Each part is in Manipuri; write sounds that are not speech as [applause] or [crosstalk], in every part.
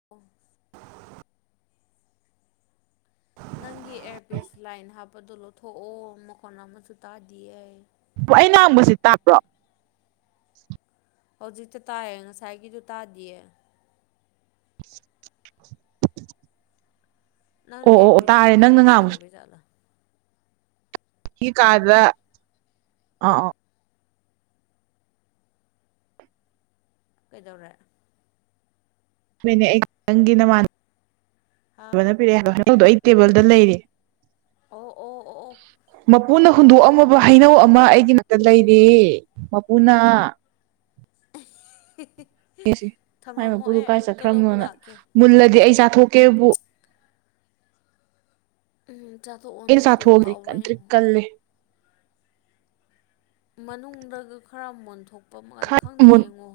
[unintelligible] ꯅꯪꯒꯤ ꯑꯦꯌꯥꯔꯄꯤꯁ ꯂꯥꯏꯟ ꯍꯥꯞꯄꯗꯣ ꯂꯧꯊꯣꯛꯑꯣ ꯃꯈꯣꯟ ꯑꯃꯇ ꯇꯥꯗꯤꯌꯦ ꯑꯩꯩ ꯉꯥꯡꯕꯁꯤ ꯇꯥꯕ꯭ꯔꯣ ꯍꯧꯖꯤꯛꯇ ꯇꯥꯏꯑꯦ ꯉꯁꯥꯏꯒꯤꯗꯨ ꯇꯥꯗꯤꯌꯦ [inaudible] ꯑꯣ ꯅꯪꯅ ꯑꯣ ꯑꯣ ꯑꯦꯌꯔꯄꯤꯁ ꯇꯥꯔꯦ ꯍꯥꯞꯄꯒꯤ ꯅꯪꯅ ꯉꯥꯡꯕꯁꯨ ꯇꯥꯗꯕꯩ ꯖꯥꯠꯂ ꯑꯩꯒꯤ ꯎꯝ ꯀꯥꯗ ꯑꯧ ꯑꯧ ꯀꯩꯗꯧꯔꯦ [unintelligible] ꯍꯥ ꯄꯤꯔꯛꯑꯦ ꯍꯩꯅꯧꯗꯣ ꯑꯩ ꯇꯦꯕꯜꯗ ꯂꯩꯔꯦ ꯑꯣ ꯑꯣ ꯑꯣ ꯑꯣ ꯃꯄꯨꯅ ꯍꯨꯟꯗꯣꯛ ꯑꯝ ꯑꯣ ꯍꯩꯅꯧ ꯑꯃ ꯑꯩꯒꯤ ꯅꯥꯛꯇ ꯂꯩꯔꯦ ꯃꯄꯨꯅ ꯁꯤ ꯃꯥꯏ ꯊꯝꯃꯝꯃꯣ ꯃꯄꯨꯗꯨ ꯑꯩ ꯀꯥꯏ ꯑꯌꯨꯛꯇ ꯂꯧꯕ ꯆꯠꯈ꯭ꯔꯕꯅꯣꯅ ꯂꯥꯛꯀꯦ ꯃꯨꯜꯂꯗꯤ ꯑꯩ ꯆꯥꯊꯣꯛꯀꯦꯕꯨ ꯎꯝ ꯆꯥꯊꯣꯛꯑꯣꯅ ꯑꯗꯣ ꯍꯥꯎꯕ꯭ꯔ ꯌꯦꯡꯉꯣ ꯇꯜꯂꯦ ꯃꯅꯨꯡꯗꯒ ꯈꯔ ꯃꯨꯟꯊꯣꯛꯄ ꯃꯟ ꯈꯪꯗꯦ ꯃꯨꯟ ꯌꯦꯡꯉꯣ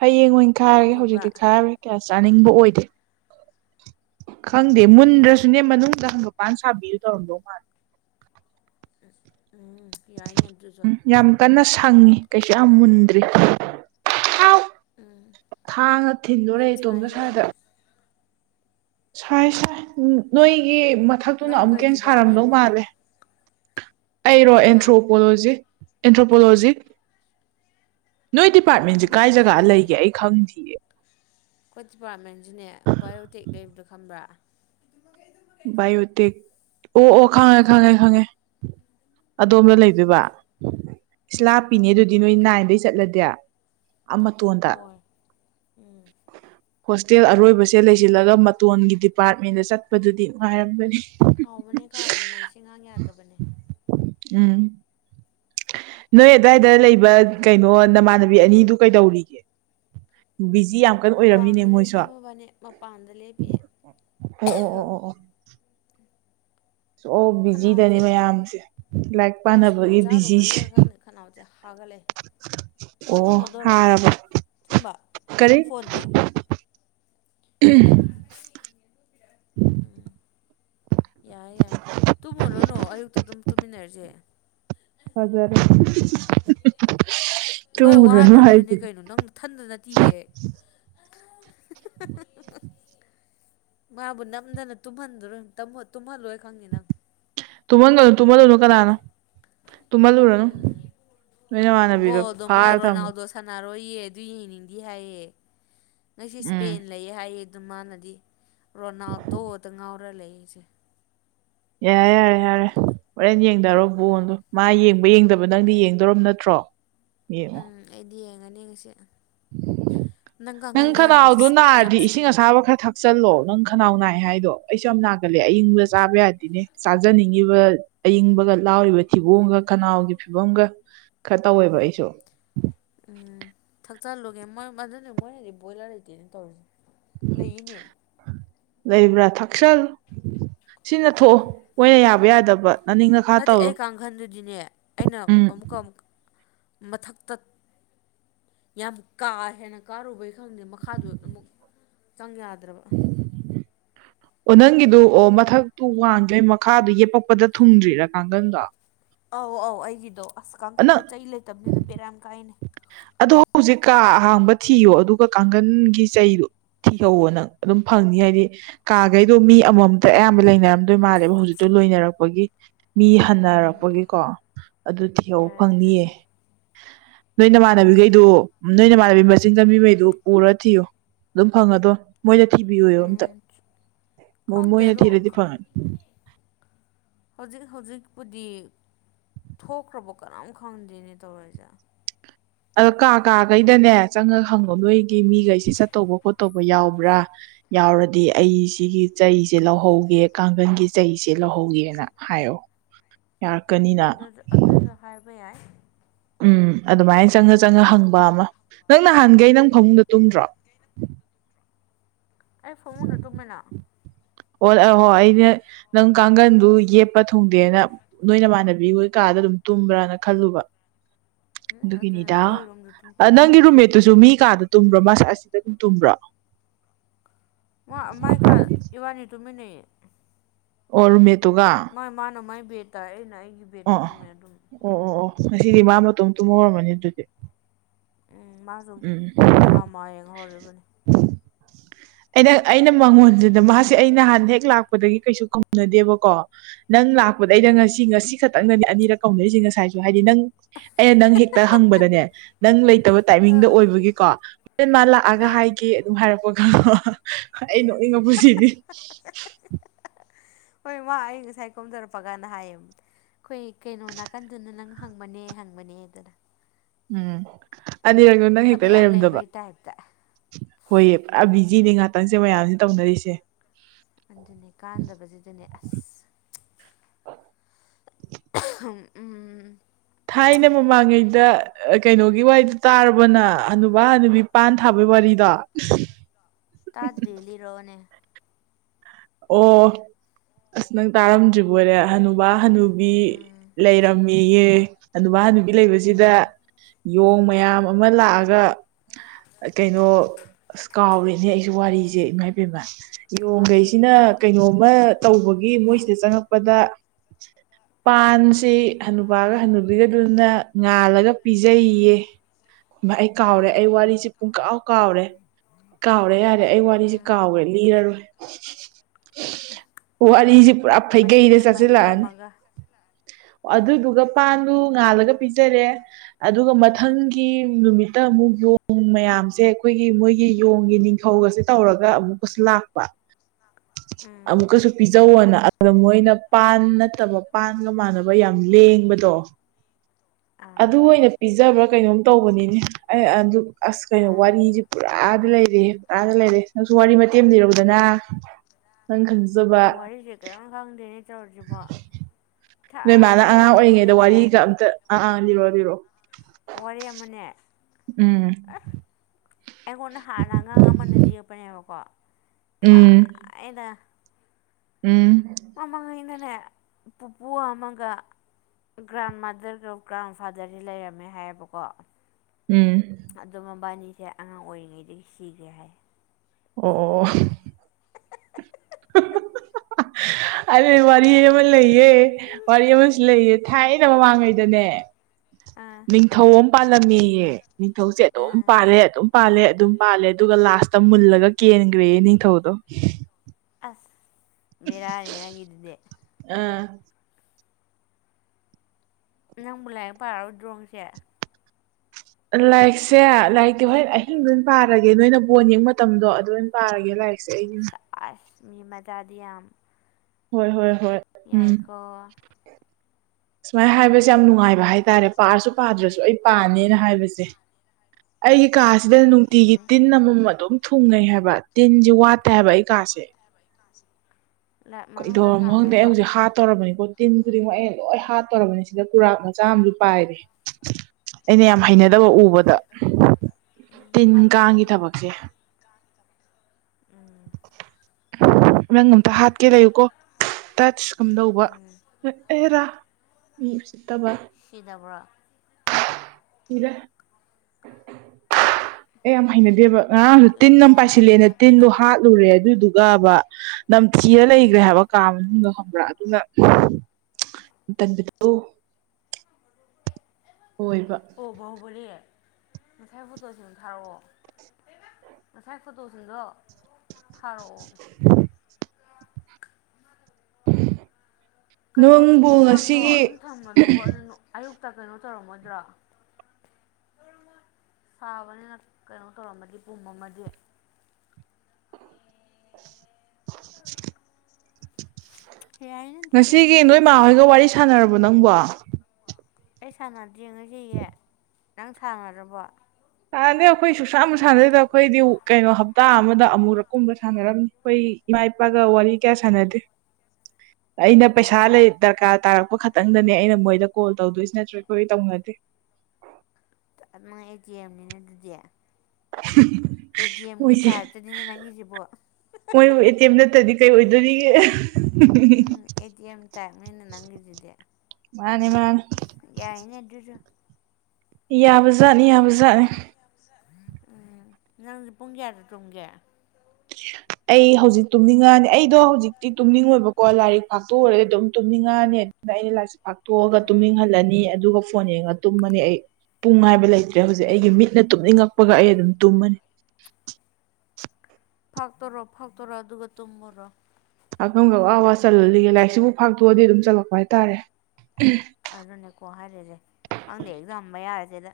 ꯍꯌꯦꯡ ꯑꯣꯏ ꯈꯥꯏꯔꯒꯦ ꯃꯨꯟꯕ꯭ꯔꯥ ꯍꯧꯖꯤꯛꯇꯤ ꯈꯥꯏꯔꯔꯣꯏ ꯀꯌꯥ ꯆꯥꯅꯤꯡꯕ ꯑꯣꯏꯗꯦ ꯑꯣ ꯈꯪꯗꯦ ꯌꯥꯏ ꯌꯥꯏ ꯃꯨꯟꯗ꯭ꯔꯁꯨꯅꯦ ꯃꯅꯨꯡꯗ ꯍꯪꯒ ꯄꯥꯟ ꯁꯥꯕꯤꯗꯣ ꯇꯧꯔꯝꯗꯧ ꯃꯥꯜꯂꯦ ꯎꯝ ꯌꯥꯏꯅꯦ ꯑꯗꯨꯁꯨ ꯎꯝ ꯌꯥꯝ ꯀꯟꯅ ꯁꯪꯉꯤ ꯀꯩꯁꯨ ꯌꯥꯝ ꯃꯨꯟꯗ꯭ꯔꯤ ꯑꯥꯎ ꯎꯝ ꯊꯥꯡꯅ ꯊꯤꯟꯗꯣꯔꯦ ꯌꯥꯝ ꯏꯇꯣꯝꯇ ꯁꯥꯏꯅꯦ ꯁ꯭ꯋꯥꯏꯗ ꯁꯥꯏ ꯁꯥꯏ ꯅꯣ ꯅꯣꯏꯒꯤ ꯃꯊꯛꯇꯨꯅ ꯅꯪ ꯀꯩ ꯑꯃꯨꯛꯀꯦꯟ ꯁꯥꯔꯝꯗꯧ ꯗꯤꯄꯥꯔꯠꯃꯦꯟꯅꯣ ꯃꯥꯜꯂꯦ꯫ ꯑꯩꯔꯣ ꯍꯥ ꯑꯦꯟꯊ꯭ꯔꯣꯄꯣꯂꯣꯖꯤ ꯑꯦꯟꯊ꯭ꯔꯣꯄꯣꯂꯣꯖꯤ꯫ ꯅꯣꯏ ꯌꯥꯝ ꯗꯤꯄꯥꯔꯠꯃꯦꯟꯁꯦ ꯍꯩꯅ ꯀꯥꯏ ꯑꯗꯨꯗꯤ ꯖꯒꯥ ꯂꯩꯒꯦ ꯑꯩ ꯈꯪꯗꯤꯌꯦ꯫ ꯈꯣꯏ ꯗꯤꯄꯥꯔꯠꯃꯦꯟꯖꯤꯅꯦ ꯕꯥꯏꯑꯣꯇꯦꯛ ꯂꯩꯕꯗꯣ ꯈꯪꯕ꯭ꯔꯥ꯫ ꯕꯥꯏꯑꯣꯇꯦꯛ ꯑꯣ ꯑꯣ ꯈꯪꯉꯦ ꯈꯪꯉꯦ ꯈꯪꯉꯦ꯫ ꯑꯗꯣꯝꯗ ꯎꯝ ꯂꯩꯗꯣꯏꯕ꯫ ꯏꯁ ꯎꯝ ꯂꯥꯞꯄꯤꯅꯦ ꯑꯗꯨꯗꯤ ꯅꯣꯏ ꯅꯥꯏꯟꯗꯩ ꯆꯠꯂꯗꯦ ꯑꯥ ꯃꯇꯣꯟꯗ꯫ ꯍꯣꯏ ꯎꯝ ꯍꯣꯁꯇꯦꯜ ꯑꯔꯣꯏꯕꯁꯦ ꯂꯩꯁꯤꯜꯂꯒ ꯃꯇꯣꯟꯒꯤ ꯗꯤꯄꯥꯔꯠꯃꯦꯟꯗ ꯆꯠ__ ꯄꯗꯨꯗꯤ ꯅꯨꯡꯉꯥꯏꯔꯝꯒꯅꯤ꯫ ꯀꯥꯎꯕꯅꯦ ꯀꯥꯎꯕꯅꯦ ꯁꯤ ꯉꯥꯡ ꯌꯥꯗꯕꯅꯦ꯫ ꯎꯝ ꯅꯣꯏ ꯑꯗꯥꯏꯗ ꯂꯩꯕ ꯀꯩꯅꯣ ꯅꯃꯥꯟꯅꯕꯤ ꯑꯅꯤꯗꯨ ꯀꯩꯗꯧꯔꯤꯒꯦ꯫ ꯕꯤꯖꯤ ꯌꯥꯝ ꯀꯟ ꯑꯣꯏꯔꯝꯅꯤꯅꯦ ꯃꯄꯥꯟꯗ ꯃꯣꯏꯁꯨ ꯂꯦꯞꯄꯤ ꯑꯣ ꯃꯕꯥꯅꯤ ꯃꯄꯥꯟꯗ ꯂꯦꯞꯄꯤꯌꯦ ꯑꯣ ꯑꯣ ꯑꯣ ꯑꯣ꯫ ꯑꯣ ꯈꯅꯥꯎꯁꯦ ꯕꯤꯖꯤꯗꯅꯤ ꯃꯌꯥꯝꯁꯦ ꯂꯥꯏꯔꯤꯛ ꯑꯥꯏꯁ ꯀ꯭ꯔꯤꯝ ꯄꯥꯅꯕꯒꯤ ꯕꯤꯖꯤꯁꯦ ꯆꯥꯔꯨꯕꯗꯔ ꯈꯪꯗ ꯈꯅꯥꯎꯁꯦ ꯍꯥꯒꯠꯂꯦ꯫ ꯅꯪ ꯑꯣ ꯇꯨꯝꯃꯗꯣꯏꯔꯣ ꯍꯥꯔꯕ ꯊꯦꯡꯕ ꯀꯔꯤ ꯐꯣꯟꯗꯤ꯫ [inaudible] ꯎꯝ꯫ ꯎꯝ꯫ ꯌꯥꯏ ꯌꯥꯏ ꯇꯨꯝꯃꯨꯔꯅꯨ ꯑꯌꯨꯛꯇ ꯑꯗꯨꯝ ꯇꯨꯝꯃꯤꯟꯅꯔꯁꯦ꯫ ꯐꯖꯔꯦ ꯂꯣꯏ ꯇꯨꯝꯃꯨꯔꯅꯨ ꯋꯥꯅꯗꯣꯏꯅꯦ ꯍꯥꯏꯁꯦ ꯀꯩꯅꯣ ꯅꯪꯊꯟꯗꯅꯠꯇꯤꯌꯦ꯫ ꯃꯥꯕꯨ ꯅꯝꯗꯅ ꯇꯨꯝꯍꯟꯗꯔꯣꯏ ꯇꯃ ꯇꯨꯝꯍꯜꯂꯣꯏ ꯈꯪꯅꯤ ꯅꯪ꯫ ꯇꯨꯝꯍꯟꯒꯅꯨ ꯇꯨꯝꯍꯟꯂꯨꯅꯣ ꯀꯅꯥꯅꯣ꯫ ꯇꯨꯝꯃꯜꯂꯨꯔꯅꯨ ꯅꯣꯏꯅꯃꯥꯟꯅꯕꯤꯗꯣ ꯕꯣꯜꯗꯣ ꯃꯥ ꯐꯥꯔ ꯊꯝꯃ ꯔꯣꯅꯥꯜꯗꯣ ꯁꯥꯟꯅꯔꯣꯏꯌꯦ ꯑꯗꯨ ꯌꯦꯡꯅꯤꯡꯗꯤ ꯍꯥꯏꯌꯦ ꯅꯪꯁꯤ ꯎꯝ ꯏꯁꯄꯦꯟ ꯂꯩꯌꯦ ꯍꯥꯏꯌꯦ꯫ ꯗꯨ ꯃꯥꯅꯗꯤ ꯔꯣꯅꯥꯜꯗꯣꯇ ꯉꯥꯎꯔ ꯂꯩ ꯑꯩꯁꯦ꯫ ꯌꯥꯌꯦ ꯌꯥꯔꯦ ꯌꯥꯔꯦ ꯍꯣꯔꯦꯟ ꯌꯦꯡꯗꯔꯣ ꯕꯣꯟꯗꯣ ꯃꯥ ꯌꯦꯡꯕ ꯌꯦꯡꯗꯕ ꯅꯪꯗꯤ ꯌꯦꯡꯗꯣꯔꯕ ꯅꯠꯇ꯭ꯔꯣ ꯌꯦꯡꯉꯣ ꯎꯝ ꯑꯩꯗꯤ ꯌꯦꯡꯉꯅꯤ ꯉꯁꯤ ꯅꯪ ꯀꯥꯡꯈꯟꯒ ꯌꯥꯝ ꯈꯅꯥꯎꯗꯣ ꯌꯥꯝ ꯅꯥꯔꯗꯤ ꯏꯁꯤꯡ ꯑꯁꯥꯕ ꯈꯔ ꯊꯛ ꯆꯜꯂꯣ ꯅꯪ ꯈꯅꯥꯎ ꯅꯥꯏ ꯍꯥꯏꯗꯣ ꯑꯩꯁꯨ ꯌꯥꯝ ꯅꯥꯒꯜꯂꯦ ꯑꯌꯤꯡꯕꯗ ꯆꯥꯕ ꯌꯥꯗꯦꯅꯦ ꯆꯥꯖꯅꯤꯡꯉꯤꯕ ꯑꯌꯤꯡꯕꯒ ꯂꯥꯎꯔꯤꯕ ꯊꯤꯕꯣꯡꯒ ꯀꯅꯥꯎꯒꯤ ꯐꯤꯕꯝꯒ ꯈꯔ ꯇꯧꯋꯦꯕ ꯑꯩꯁꯨ ꯎꯝ ꯊꯛꯆꯜꯂꯨꯒꯦ ꯃꯣꯏ ꯃꯗꯨꯅꯤ ꯃꯣꯏꯅꯗꯤ ꯕꯣꯏꯂꯔ ꯂꯩꯇꯦꯅꯦ ꯇꯧꯔꯤꯁꯦ ꯂꯩꯌꯦꯅꯦ ꯂꯩꯕ꯭ꯔꯥ ꯊꯛꯆꯟꯂꯨ ꯁꯤꯅꯊꯣꯛꯑꯣ ꯃꯣꯏꯅ ꯌꯥꯕ ꯌꯥꯗꯕ ꯅꯅꯤꯡ ꯅꯈꯥ ꯅꯠꯇꯦ ꯇꯧꯔꯣ ꯑꯩ ꯀꯥꯡꯈꯟꯗꯨꯗꯤꯅꯦ ꯑꯩꯅ ꯎꯝ ꯑꯃꯨꯛꯀ ꯑꯃꯨꯛ ꯃꯊꯛꯇ ꯌꯥꯝ ꯀꯥ ꯍꯦꯟꯅ ꯀꯥꯔꯨꯕꯩ ꯈꯪꯗꯦ ꯃꯈꯥꯗꯣ ꯑꯃꯨꯛ ꯆꯪ ꯌꯥꯗ꯭ꯔꯕ [inaudible] ꯑꯣ ꯅꯪꯒꯤꯗꯨ ꯑꯣ ꯃꯊꯛꯇꯨ ꯋꯥꯡꯒꯤꯕꯩ ꯃꯈꯥꯗꯨ ꯌꯦꯞꯄꯛꯄꯗ ꯊꯨꯡꯗ꯭ꯔꯤꯔꯥ ꯀꯥꯡꯒꯟꯗꯣ ꯑꯧ ꯑꯧ ꯑꯩꯒꯤꯗꯣ ꯑꯁ ꯅꯪ ꯀꯥꯡꯈꯟꯗꯣ ꯆꯩ ꯂꯩꯇꯕꯅꯤꯅ ꯕꯦꯔꯥ ꯌꯥꯝ ꯀꯥꯏꯅꯦ ꯑꯗꯣ ꯍꯧꯖꯤꯛ ꯀꯥ ꯑꯍꯥꯡꯕ ꯊꯤꯌꯣ ꯑꯗꯨꯒ ꯀꯥꯡꯒꯟꯒꯤ ꯆꯩꯗꯣ ꯊꯤꯍꯧꯑꯣ ꯅꯪ ꯑꯗꯨꯝ ꯐꯪꯅꯤ ꯍꯥꯏꯗꯤ ꯀꯥꯒꯩꯗꯣ ꯃꯤ ꯑꯃꯃꯝꯇ ꯑꯌꯥꯝꯕ ꯂꯩꯅꯔꯝꯗꯣꯏ ꯃꯥꯜꯂꯦꯕ ꯍꯧꯖꯤꯛꯇꯣ ꯂꯣꯏꯅꯔꯛꯄꯒꯤ ꯃꯤ ꯎꯝ ꯍꯟꯅꯔꯛꯄꯒꯤꯀꯣ ꯑꯗꯨ ꯊꯤꯍꯧ ꯌꯥꯔꯦ ꯐꯪꯅꯤꯌꯦ ꯑꯗꯨꯁꯨ ꯅꯣꯏ ꯎꯝ ꯅꯃꯥꯟꯅꯕꯤꯒꯩꯗꯨ ꯅꯣꯏ ꯅꯃꯥꯟꯅꯕꯤ ꯃꯆꯤꯟ ꯀꯟꯕꯤ ꯑꯃ ꯂꯩꯗꯨ ꯄꯨꯔ ꯊꯤꯌꯨ ꯑꯗꯨꯝ ꯐꯪꯉꯗꯣꯝꯅꯤ ꯃꯣꯏꯅ ꯊꯤꯕꯤꯌꯣꯌꯣ ꯑꯝꯇ ꯎꯝ ꯈꯪꯗꯦ ꯃꯣꯏꯅ ꯑꯗꯣ ꯊꯤꯔꯗꯤ ꯐꯪꯉꯅꯤ ꯍꯧꯖꯤꯛ ꯍꯧꯖꯤꯛꯄꯨꯗꯤ ꯊꯣꯛꯈ꯭ꯔꯕ ꯀꯅꯥꯝ ꯈꯪꯗꯦꯅꯦ ꯇꯧꯔꯤꯁꯦ ꯑꯗꯣ ꯀꯥ ꯀꯥꯒꯩꯗꯅꯦ ꯆꯪꯉ ꯍꯪꯉꯣ ꯅꯣꯏꯒꯤ ꯃꯤꯒꯩꯁꯦ ꯆꯠꯇꯧꯕ ꯈꯣꯠꯇꯧꯕ ꯌꯥꯎꯕ꯭ꯔꯥ ꯌꯥꯎꯔꯗꯤ ꯑꯩ ꯁꯤꯒꯤ ꯆꯩꯁꯦ ꯂꯧꯍꯧꯒꯦ ꯀꯥꯡꯒꯜꯒꯤ ꯆꯩꯁꯦ ꯂꯧꯍꯧꯒꯦꯅ ꯍꯥꯏꯌꯣ [inaudible] ꯌꯥꯔꯛꯀꯅꯤ ꯑꯗꯨ ꯑꯗꯨꯁꯨ ꯍꯥꯏꯕ ꯌꯥꯏ ꯎꯝ ꯑꯗꯨꯃꯥꯏꯅ ꯆꯪꯉ ꯆꯪꯉ ꯍꯪꯕ ꯑꯃ ꯅꯪ ꯅꯍꯥꯟꯒꯩ ꯅꯪ ꯐꯃꯨꯡꯗ ꯇꯨꯝꯗ꯭ꯔꯣ ꯑꯩ ꯐꯃꯨꯡꯗ ꯇꯨꯝꯃꯦꯅ ꯑꯣ ꯑꯍꯣ ꯑꯩꯗꯤ ꯅꯪ ꯅꯪ ꯀꯥꯡꯒꯟꯗꯨ ꯌꯦꯞꯄ ꯊꯨꯡꯗꯦꯅ ꯅꯣꯏ ꯅꯃꯥꯟꯅꯕꯤꯈꯣꯏ ꯀꯥꯗ ꯑꯗꯨꯝ ꯇꯨꯝꯕ꯭ꯔꯅ ꯈꯜꯂꯨꯕ ꯎꯝ ꯅꯠꯇꯦ ꯑꯗꯨꯒꯤꯅꯤꯗ ꯅꯠꯇꯦ ꯑꯩꯔꯣꯝꯗ ꯇꯨꯝ ꯅꯪꯒꯤ ꯇꯨꯝꯃꯦꯗ ꯔꯨꯝꯃꯦꯠꯇꯨꯁꯨ ꯃꯤ ꯀꯥꯗ ꯇꯨꯝꯕ꯭ꯔꯣ ꯃꯥꯁꯨ ꯑꯁꯤꯗ ꯑꯗꯨꯝ ꯇꯨꯝꯕ꯭ꯔꯣ ꯃꯥ ꯃꯥꯏ ꯀꯥꯗ ꯏꯕꯥꯅꯤ ꯇꯨꯃꯤꯟꯅꯩꯌꯦ ꯑꯣ ꯔꯨꯝꯃꯦꯠꯇꯨꯒ ꯃꯥꯅ ꯃꯥꯏ ꯕꯦꯠꯇ ꯑꯩꯅ ꯑꯩꯒꯤ ꯕꯦꯠꯇ ꯑꯣ ꯇꯨꯝꯃꯦ ꯑꯗꯨꯝ ꯑꯣ ꯑꯣ ꯑꯣ ꯉꯁꯤꯗꯤ ꯃꯥ ꯃꯇꯣꯝ ꯎꯝ ꯇꯨꯝꯍꯧꯔꯝꯃꯅꯤ ꯑꯗꯨꯗꯤ ꯎꯝ ꯃꯥꯁꯨ ꯎꯝ ꯗ꯭ꯔꯃꯥ ꯌꯦꯡꯍꯧꯔꯕꯅꯤ ꯑꯩꯅ ꯑꯩꯅ ꯃꯉꯣꯟꯗꯨꯗ ꯃꯥꯁꯦ ꯑꯩ ꯅꯍꯥꯟ ꯍꯦꯛ ꯂꯥꯛꯄꯗꯒꯤ ꯀꯩꯁꯨ ꯀꯧꯅꯗꯦꯕꯀꯣ ꯅꯪ ꯂꯥꯛꯄꯗꯩꯗ ꯎꯝ ꯉꯁꯤ ꯉꯁꯤ ꯈꯛ ꯈꯛꯇꯪꯗꯅꯤ ꯑꯅꯤꯔꯛ ꯀꯧꯅꯔꯤꯁꯦ ꯉꯁꯥꯏꯁꯨ ꯍꯥꯏꯗꯤ ꯅꯪ ꯑꯩꯅ ꯅꯪ ꯍꯦꯛꯇ ꯍꯪꯕꯗꯅꯦ ꯅꯪ ꯂꯩꯇꯕ ꯇꯥꯏꯃꯤꯡꯗ ꯑꯥ ꯑꯣꯏꯕꯒꯤꯀꯣ ꯔꯦꯟ ꯃꯥ ꯂꯥꯛꯑꯒ ꯑꯥ ꯍꯥꯏꯒꯦ ꯑꯗꯨꯝ ꯍꯥꯏꯔꯛꯄ ꯈꯪꯉꯕ ꯑꯩ ꯅꯣꯛꯅꯤꯡꯉꯛꯄꯁꯤꯗꯤ ꯍꯣꯏ ꯃꯥ ꯑꯩ ꯉꯁꯥꯏ ꯀꯨꯝꯊꯔꯛꯄ ꯀꯥꯟꯗ ꯍꯥꯏꯌꯦ ꯑꯈꯣꯏ ꯀꯩꯅꯣ ꯅꯥꯀꯟꯗꯨꯅ ꯅꯪ ꯍꯪꯕꯅꯦ ꯍꯪꯕꯅꯦ ꯗꯅ ꯎꯝ ꯑꯅꯤꯔꯛꯗꯣ ꯅꯪ ꯍꯦꯛꯇ ꯊꯕꯛ ꯌꯥꯝ ꯂꯩꯔꯝꯗꯕ ꯂꯩꯕꯩ ꯇꯥꯏꯞꯇ ꯍꯣꯏꯌꯦ ꯄꯨꯔ ꯕꯤꯖꯤꯅꯤ ꯉꯥꯛꯇꯪꯁꯦ ꯃꯌꯥꯝꯁꯦ ꯇꯧꯅꯔꯤꯁꯦ ꯑꯗꯨꯅꯦ ꯀꯥꯟꯗꯕꯁꯤꯗꯅꯦ ꯑꯁ ꯍ ꯎꯝ ꯎꯝꯝ ꯊꯥꯏꯅ ꯃꯃꯥꯡꯉꯩꯗ ꯀꯩꯅꯣꯒꯤ ꯋꯥꯔꯤꯗꯣ ꯇꯥꯔꯕꯣꯅꯪ ꯍꯅꯨꯕꯥ ꯍꯅꯨꯕꯤ ꯄꯥꯟ ꯊꯥꯕꯩ ꯋꯥꯔꯤꯗꯣ ꯇꯥꯗ꯭ꯔꯤ ꯂꯤꯔꯣꯅꯦ ꯑꯣ ꯑꯁ ꯅꯪ ꯇꯥꯔꯝꯗ꯭ꯔꯤꯕꯣꯏꯔꯦ ꯍꯅꯨꯕꯥ ꯍꯅꯨꯕꯤ ꯎꯝ ꯂꯩꯔꯝꯃꯦ ꯌꯦ ꯍꯅꯨꯕ ꯍꯅꯨꯕꯤ ꯂꯩꯕꯁꯤꯗ ꯎꯝ ꯌꯣꯡ ꯃꯌꯥꯝ ꯑꯃ ꯂꯥꯛꯑꯒ ꯀꯩꯅꯣ ꯑꯁ ꯀꯥꯎꯔꯦꯅꯦ ꯑꯩꯁꯨ ꯋꯥꯔꯤꯁꯦ ꯏꯃꯥ ꯄꯦꯝꯃ ꯌꯣꯛꯒꯩ ꯃꯥꯊꯤ ꯂꯤꯔꯝꯃꯣ ꯀꯩꯅꯣꯝꯃ ꯇꯧꯕꯒꯤ ꯃꯣꯏꯁꯤꯗ ꯆꯪꯉꯛꯄꯗ [inaudible] ꯄꯥꯟꯁꯤ ꯍꯅꯨꯕ ꯍꯅꯨꯕꯤꯗꯨꯅ ꯉꯥꯜꯂꯒ ꯄꯤꯖꯩꯌꯦ ꯑꯩ ꯀꯥꯎꯔꯦ ꯑꯥ ꯑꯩ ꯋꯥꯔꯤꯁꯦ ꯄꯨꯡ ꯀꯥꯎ ꯀꯥꯎꯔꯦ ꯀꯥꯎꯔꯦ ꯌꯥꯔꯦ ꯑꯩ ꯋꯥꯔꯤꯁꯦ ꯎꯝ ꯀꯥꯎꯔꯦ ꯂꯤꯔꯔꯣꯏ ꯋꯥꯔꯤꯁꯤ ꯄꯨꯔꯥ ꯐꯩꯒꯩꯅ ꯃꯇꯦꯛ ꯑꯃ ꯆꯠꯁꯤꯜꯂꯛꯑꯅꯤ ꯂꯤꯔꯝꯃꯒ ꯎꯝ ꯑꯗꯨꯗꯨꯒ ꯄꯥꯟꯗꯨ ꯉꯥꯜꯂꯒ ꯄꯤꯖꯔꯦ ꯑꯗꯨꯒ ꯃꯊꯪꯒꯤ ꯅꯨꯃꯤꯠꯇ ꯑꯃꯨꯛ ꯌꯣꯡ ꯃꯌꯥꯝꯁꯦ ꯑꯩꯈꯣꯏꯒꯤ ꯃꯣꯏꯒꯤ ꯌꯣꯡꯒꯤ ꯅꯤꯡꯊꯧꯒꯁꯦ ꯇꯧꯔꯒ ꯑꯃꯨꯛꯀꯁꯨ ꯂꯥꯛꯄ ꯎꯝ ꯑꯃꯨꯛꯀꯁꯨ ꯄꯤꯖꯧꯋꯅ ꯑꯗ ꯃꯣꯏꯅ ꯄꯥꯟ ꯅꯠꯇꯕ ꯄꯥꯟꯒ ꯃꯥꯟꯅꯕ ꯌꯥꯝ ꯂꯦꯡꯕꯗꯣ ꯑꯥ ꯑꯗꯨ ꯑꯣꯏꯅ ꯄꯤꯖꯕ꯭ꯔꯥ ꯀꯩꯅꯣꯝ ꯇꯧꯕꯅꯤꯅꯦ ꯑꯩ ꯑꯗꯨ ꯑꯁ ꯀꯩꯅꯣ ꯑꯥ ꯋꯥꯔꯤꯁꯤ ꯄꯨꯔꯥꯗꯤ ꯂꯩꯔꯤ ꯄꯨꯔꯥꯗꯤ ꯂꯩꯔꯦ ꯅꯪꯁꯨ ꯋꯥꯔꯤ ꯃꯇꯦꯝ ꯂꯤꯔꯨꯗꯅ [inaudible] ꯅꯪ ꯈꯪꯖꯕ ꯑꯩ ꯋꯥꯔꯤꯁꯦ ꯀꯔꯤꯝ ꯈꯪꯗꯦꯅꯦ ꯇꯧꯔꯤꯁꯤꯕꯣ ꯅꯣꯏ ꯃꯥꯅ ꯊꯥꯏꯅ ꯑꯉꯥꯡ ꯑꯣꯏꯔꯤꯉꯩꯗ ꯃꯃꯥꯡꯉꯩꯗꯅꯦ ꯋꯥꯔꯤꯒ ꯑꯝꯇ ꯑꯥ ꯑꯥ ꯂꯤꯔꯣ ꯂꯤꯔꯣ ꯋꯔꯤ ꯑꯃꯅꯦ ꯎꯝ ꯑꯁ ꯑꯩꯉꯣꯟꯗ ꯍꯥꯟꯅ ꯑꯉꯥꯡ ꯑꯃꯅ ꯂꯤꯔꯛꯄꯅꯦꯕꯀꯣ ꯎꯝ ꯊꯥꯏꯅ ꯎꯝ ꯃꯃꯥꯡꯉꯩꯗꯅꯦ ꯄꯨꯄꯨ ꯑꯃꯒ ꯒ꯭ꯔꯥꯟ ꯃꯥꯗꯔꯒ ꯒ꯭ꯔꯥꯟ ꯐꯥꯗꯔꯒ ꯂꯩꯔꯝꯃꯦ ꯍꯥꯏꯌꯦꯕꯀꯣ ꯎꯝ ꯑꯗꯨ ꯃꯕꯥꯅꯤꯁꯦ ꯑꯉꯥꯡ ꯑꯣꯏꯔꯤꯉꯩꯗꯒꯤ ꯁꯤꯒ꯭ꯔꯦ ꯍꯥꯏ ꯑꯣ ꯑꯣ [unintelligible] ꯑꯗꯨ ꯋꯥꯔꯤ ꯑꯃ ꯂꯩꯌꯦ ꯋꯥꯔꯤ ꯑꯃꯁꯨ ꯂꯩꯌꯦ ꯊꯥꯏꯅ ꯃꯃꯥꯡꯉꯩꯗꯅꯦ ꯑꯥ ꯅꯤꯡꯊꯧ ꯑꯃ ꯄꯥꯜꯂꯝꯃꯦꯌꯦ ꯅꯤꯡꯊꯧꯁꯦ ꯑꯗꯨꯝ ꯑꯥ ꯄꯥꯜꯂꯦ ꯑꯗꯨꯝ ꯄꯥꯜꯂꯦ ꯑꯗꯨꯝ ꯄꯥꯜꯂꯦ ꯑꯗꯨꯒ ꯂꯥꯁꯇ ꯃꯨꯜꯂꯒ ꯀꯦꯟꯈ꯭ꯔꯦ ꯅꯤꯡꯊꯧꯗ ꯗꯣ ꯑꯁ ꯕꯦꯔꯥꯅꯤ ꯅꯪꯒꯤꯗꯨꯗꯤ ꯑꯥ ꯅꯪꯕꯨ ꯂꯥꯏꯔꯤꯛ ꯄꯥꯔꯔꯣꯏꯗ꯭ꯔꯣ ꯉꯁꯤ ꯂꯥꯏꯔꯤꯛꯁꯦ ꯂꯥꯏꯔꯤꯛꯇꯤ ꯍꯣꯏ ꯑꯍꯤꯡꯗ ꯑꯣꯏ ꯄꯥꯔꯒꯦ ꯅꯣꯏꯅ ꯕꯣꯟ ꯌꯦꯡꯕ ꯃꯇꯝꯗꯣ ꯑꯗꯨ ꯑꯣꯏ ꯄꯥꯔꯒꯦ ꯂꯥꯏꯔꯤꯛ [unintelligible] ꯑꯥꯁ ꯃꯤ ꯃꯖꯥꯗꯤ ꯌꯥꯝ ꯍꯣꯏ ꯍꯣꯏ ꯍꯣꯏ ꯌꯥꯏꯀꯣ ꯁꯨꯃꯥꯏꯟ ꯍꯥꯏꯕꯁꯦ ꯌꯥꯝ ꯅꯨꯡꯉꯥꯏꯕ ꯍꯥꯏꯇꯥꯔꯦ ꯄꯥꯔꯁꯨ ꯄꯥꯗ꯭ꯔꯁꯨ ꯑꯩ ꯄꯥꯅꯦꯅ ꯍꯥꯏꯕꯁꯦ ꯑꯩꯒꯤ ꯀꯥꯁꯤꯗ ꯎꯝ ꯅꯨꯡꯇꯤꯒꯤ ꯆꯨꯝꯃꯦ ꯇꯤꯟ ꯑꯃꯃꯝ ꯑꯗꯨꯝ ꯊꯨꯡꯉꯩ ꯍꯥꯏꯕ ꯇꯤꯟꯖꯤ ꯋꯥꯠꯇꯦ ꯍꯥꯏꯕ ꯑꯩ ꯀꯥꯁꯦ ꯃꯅꯨꯡꯗ ꯀꯩꯗꯧꯔꯝꯣ ꯈꯪꯗꯦ ꯑꯩ ꯊꯥꯝꯕꯩꯔꯣ ꯍꯧꯖꯤꯛ ꯍꯥꯔ ꯇꯧꯔꯕꯅꯤꯀꯣ ꯇꯤꯟ ꯈꯨꯗꯤꯡꯃꯛ ꯑꯩꯅ ꯂꯣꯏ ꯍꯥꯠꯇꯧꯔꯕꯅꯦ ꯁꯤꯗ ꯀꯨꯔꯥꯛ ꯃꯆꯥ ꯑꯃꯁꯨ ꯄꯥꯏꯔꯦ ꯑꯩꯅ ꯌꯥꯝ ꯍꯩꯅꯗꯕ ꯎꯕꯗ ꯎꯝ ꯇꯤꯟ ꯀꯥꯡꯒꯤ ꯍꯥꯠꯄꯤꯔꯝꯃꯣ ꯊꯕꯛꯁꯦ ꯎꯝ ꯅꯪ ꯑꯝꯇ ꯍꯥꯠꯀꯦ ꯂꯩꯌꯨꯀꯣ ꯇꯆ ꯀꯝꯗꯧꯕ ꯎꯝ ꯑꯦꯔꯥ ꯃꯤ ꯎꯁꯤꯠꯇꯕ ꯁꯤꯗꯥꯕ꯭ꯔꯥ ꯁꯤꯔꯦ ꯑꯩ ꯌꯥꯝ ꯍꯩꯅꯗꯦꯕ ꯉꯔꯥꯡꯁꯨ ꯇꯤꯟ ꯍꯥꯠꯂꯝꯃꯣ ꯑꯃ ꯍꯥꯠꯂꯝꯃꯣ ꯄꯥꯏꯁꯤꯜꯂꯦꯅ ꯇꯤꯟꯗꯣ ꯍꯥꯠꯄꯤꯔꯝꯃꯣ ꯍꯥꯠꯂꯨꯔꯦ ꯑꯗꯨꯏꯗꯨꯒꯕ ꯅꯝꯊꯤꯔ ꯂꯩꯒ꯭ꯔꯦ ꯎꯝ ꯍꯥꯏꯕ ꯀꯥ ꯃꯅꯨꯡꯗꯣ ꯈꯪꯕ꯭ꯔꯥ ꯑꯗꯨꯅ ꯗꯟꯗ [unintelligible] ꯑꯣ ꯑꯣꯏꯕ ꯑꯣ ꯕꯍꯨꯕꯂꯤ ꯉꯁꯥꯏ ꯐꯣꯇꯣꯁꯤꯡꯗꯣ ꯊꯥꯔꯛꯑꯣ [unintelligible] ꯉꯁꯥꯏ ꯐꯣꯇꯣꯁꯤꯡꯗꯣ ꯊꯥꯔꯛꯑꯣ ꯀꯩꯅꯣꯗꯣ ꯅꯪꯕꯨ ꯑꯦꯟꯓꯥꯡꯗꯣ ꯑꯗꯨꯝ ꯉꯁꯤꯒꯤ ꯊꯝꯒꯅꯣ ꯍꯣꯔꯦꯟ ꯑꯌꯨꯛꯇ ꯀꯩꯅꯣ ꯇꯧꯔꯝꯃꯣꯏꯗ꯭ꯔꯥ ꯇꯧꯔꯝꯃꯣꯏ ꯁꯥꯕꯅꯤꯅ ꯀꯩꯅꯣ ꯇꯧꯔꯃꯗꯤ ꯄꯨꯝꯃꯝꯃꯗꯤ [unintelligible] ꯌꯥꯏꯅ ꯑꯗꯨꯗꯤ ꯉꯁꯤꯒꯤ ꯅꯣꯏꯃꯥꯍꯣꯏꯒ ꯋꯥꯔꯤ ꯁꯥꯟꯅꯔꯕꯣ ꯅꯪꯕꯣ ꯑꯩ ꯁꯥꯟꯅꯗ꯭ꯔꯤ ꯉꯁꯤꯒꯤ ꯅꯪ ꯁꯥꯟꯅꯔꯕꯣ ꯁꯥꯅꯗꯦ ꯑꯈꯣꯏ ꯁꯨꯛꯁꯥꯟꯕꯨ ꯁꯥꯟꯅꯗꯩꯗ ꯑꯈꯣꯏꯗꯤ ꯀꯩꯅꯣ ꯍꯞꯇꯥ ꯑꯃꯗ ꯑꯃꯨꯔꯛꯀꯨꯝꯕ ꯁꯥꯟꯅꯔꯝꯅꯤ ꯈꯣꯏ ꯏꯃꯥ ꯏꯄꯥꯒ ꯋꯥꯔꯤ ꯀ꯭ꯌꯥ ꯁꯥꯟꯅꯗꯦ [inaudible] ꯑꯩꯅ ꯄꯩꯁꯥ ꯂꯩ ꯑꯣ ꯗꯔꯀꯥꯔ ꯇꯥꯔꯛꯄ ꯈꯛꯇꯪꯗꯅꯦ ꯑꯩꯅ ꯃꯣꯏꯗ ꯀꯣꯜ ꯇꯧꯗꯣꯏꯁꯦ ꯅꯠꯇ꯭ꯔ ꯈꯣꯏꯗꯤ ꯇꯧꯅꯗꯦ ꯃꯣꯏ ꯑꯦ ꯇꯤ ꯑꯦꯝꯅꯤꯅꯦ ꯑꯗꯨꯗꯤ [inaudible] ꯑꯦ ꯇꯤ ꯑꯦꯝꯒꯤ ꯃꯣꯏꯁꯦ ꯇꯥꯏꯠꯇꯅꯤꯅꯦ ꯅꯪꯒꯤꯁꯤꯕꯣ ꯃꯣꯏꯕꯨ ꯑꯦ ꯇꯤ ꯑꯦꯝ ꯅꯠꯇ꯭ꯔꯗꯤ ꯀꯩ ꯑꯣꯏꯗꯣꯏꯔꯤꯒꯦ ꯎꯝ ꯑꯦ ꯇꯤ ꯑꯦꯝ ꯇꯥꯏ ꯅꯤꯅꯦ ꯅꯪꯒꯤꯖꯤꯗꯤ ꯃꯥꯅꯦ ꯃꯥꯅꯦ ꯌꯥꯏꯅꯦ ꯑꯗꯨꯁꯨ ꯌꯥꯕꯖꯥꯠꯅꯤ ꯌꯥꯕ ꯎꯝ ꯅꯪꯗꯤ ꯄꯨꯡ ꯀ꯭ꯌꯥꯗ ꯇꯨꯡꯒꯦ ꯑꯩꯗꯣ ꯍꯧꯖꯤꯛ ꯇꯨꯝꯅꯤꯡꯉꯥꯅꯤ ꯑꯩꯗꯣ ꯍꯧꯖꯤꯛꯇꯤ ꯇꯨꯝꯅꯤꯡꯉꯣꯏꯕꯀꯣ ꯂꯥꯏꯔꯤꯛ ꯐꯥꯛꯇꯣꯛꯎꯔꯗꯤ ꯑꯗꯨꯝ ꯇꯨꯝꯅꯤꯡꯉꯥꯅꯤ ꯑꯗ ꯑꯩꯅ ꯂꯥꯏꯔꯤꯁꯤ ꯄꯥꯛꯊꯣꯛꯑꯒ ꯎꯝ ꯇꯨꯝꯅꯤꯡꯍꯜꯂꯅꯤ ꯑꯗꯨꯒ ꯐꯣꯟ ꯌꯦꯡꯉꯒ ꯇꯨꯝꯃꯅꯤ ꯑꯩ ꯄꯨꯡ ꯉꯥꯏꯕ ꯂꯩꯇ꯭ꯔꯦ ꯍꯧꯖꯤꯛ ꯑꯩꯒꯤ ꯃꯤꯠꯅ ꯇꯨꯝꯅꯤꯡꯉꯛꯄꯒ ꯑꯩ ꯑꯗꯨꯝ ꯇꯨꯝꯃꯅꯤ ꯐꯥꯛꯇꯣꯔꯣ ꯐꯥꯛꯇꯣꯔꯣ ꯑꯗꯨꯒ ꯇꯨꯝꯃꯨꯔꯣ ꯌꯥꯀꯝꯒ ꯋꯥ ꯋꯥ ꯆꯜꯂꯤꯒꯦ ꯂꯥꯏꯔꯤꯛꯁꯤꯕꯨ ꯐꯥꯛꯇꯣꯛꯑꯗꯤ ꯑꯗꯨꯝ ꯆꯜꯂꯛꯄ ꯍꯥꯏꯇꯥꯔꯦ ꯑꯗꯨꯅꯦꯀꯣ ꯍꯥꯏꯔꯤꯁꯦ ꯈꯪꯗꯦ ꯑꯦꯛꯖꯥꯝ ꯃꯌꯥꯁꯤꯗ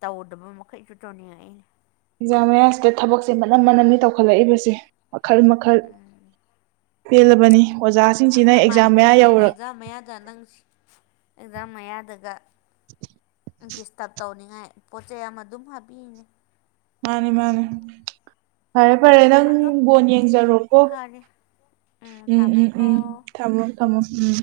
ꯇꯧꯗꯕ ꯃꯈꯩꯁꯨ ꯇꯧꯅꯤꯡꯉꯛꯏ ꯑꯦꯛꯖꯥꯝ ꯃꯌꯥꯝꯁꯤꯗ ꯊꯕꯛꯁꯦ ꯃꯅꯝ ꯃꯅꯝꯅꯤ ꯇꯧꯈꯠꯂꯛꯏꯕꯁꯦ ꯃꯈꯜ ꯃꯈꯜ ꯄꯦꯜꯂꯕꯅꯤ ꯅꯪ ꯑꯣꯖꯥꯁꯤꯡꯁꯤꯅ ꯑꯦꯛꯖꯥꯝ ꯅꯃꯥꯟꯅꯕꯤ ꯃꯌꯥ ꯁꯤꯅꯅꯦ ꯌꯧꯔꯛ ꯑꯦꯛꯖꯥꯝ ꯃꯌꯥꯗ ꯅꯪ ꯁꯤ ꯑꯦꯛꯖꯥꯝ ꯃꯌꯥꯗꯒ ꯗꯤꯁꯇꯔꯕ ꯇꯧꯅꯤꯡꯉꯥꯏ ꯄꯣꯠ ꯆꯩ ꯑꯃ ꯑꯗꯨꯝ ꯍꯥꯞꯄꯤꯔꯤꯅꯦ ꯃꯥꯅꯦ ꯃꯥꯅꯦ ꯐꯔꯦ ꯐꯔꯦ ꯅꯪ ꯑꯗꯣ ꯕꯣꯜ ꯌꯦꯡꯖꯔꯣꯀꯣ ꯐꯔꯦ ꯎꯝ ꯎꯝ ꯎꯝ ꯊꯝꯃꯣ ꯊꯝꯃꯣ ꯎꯝ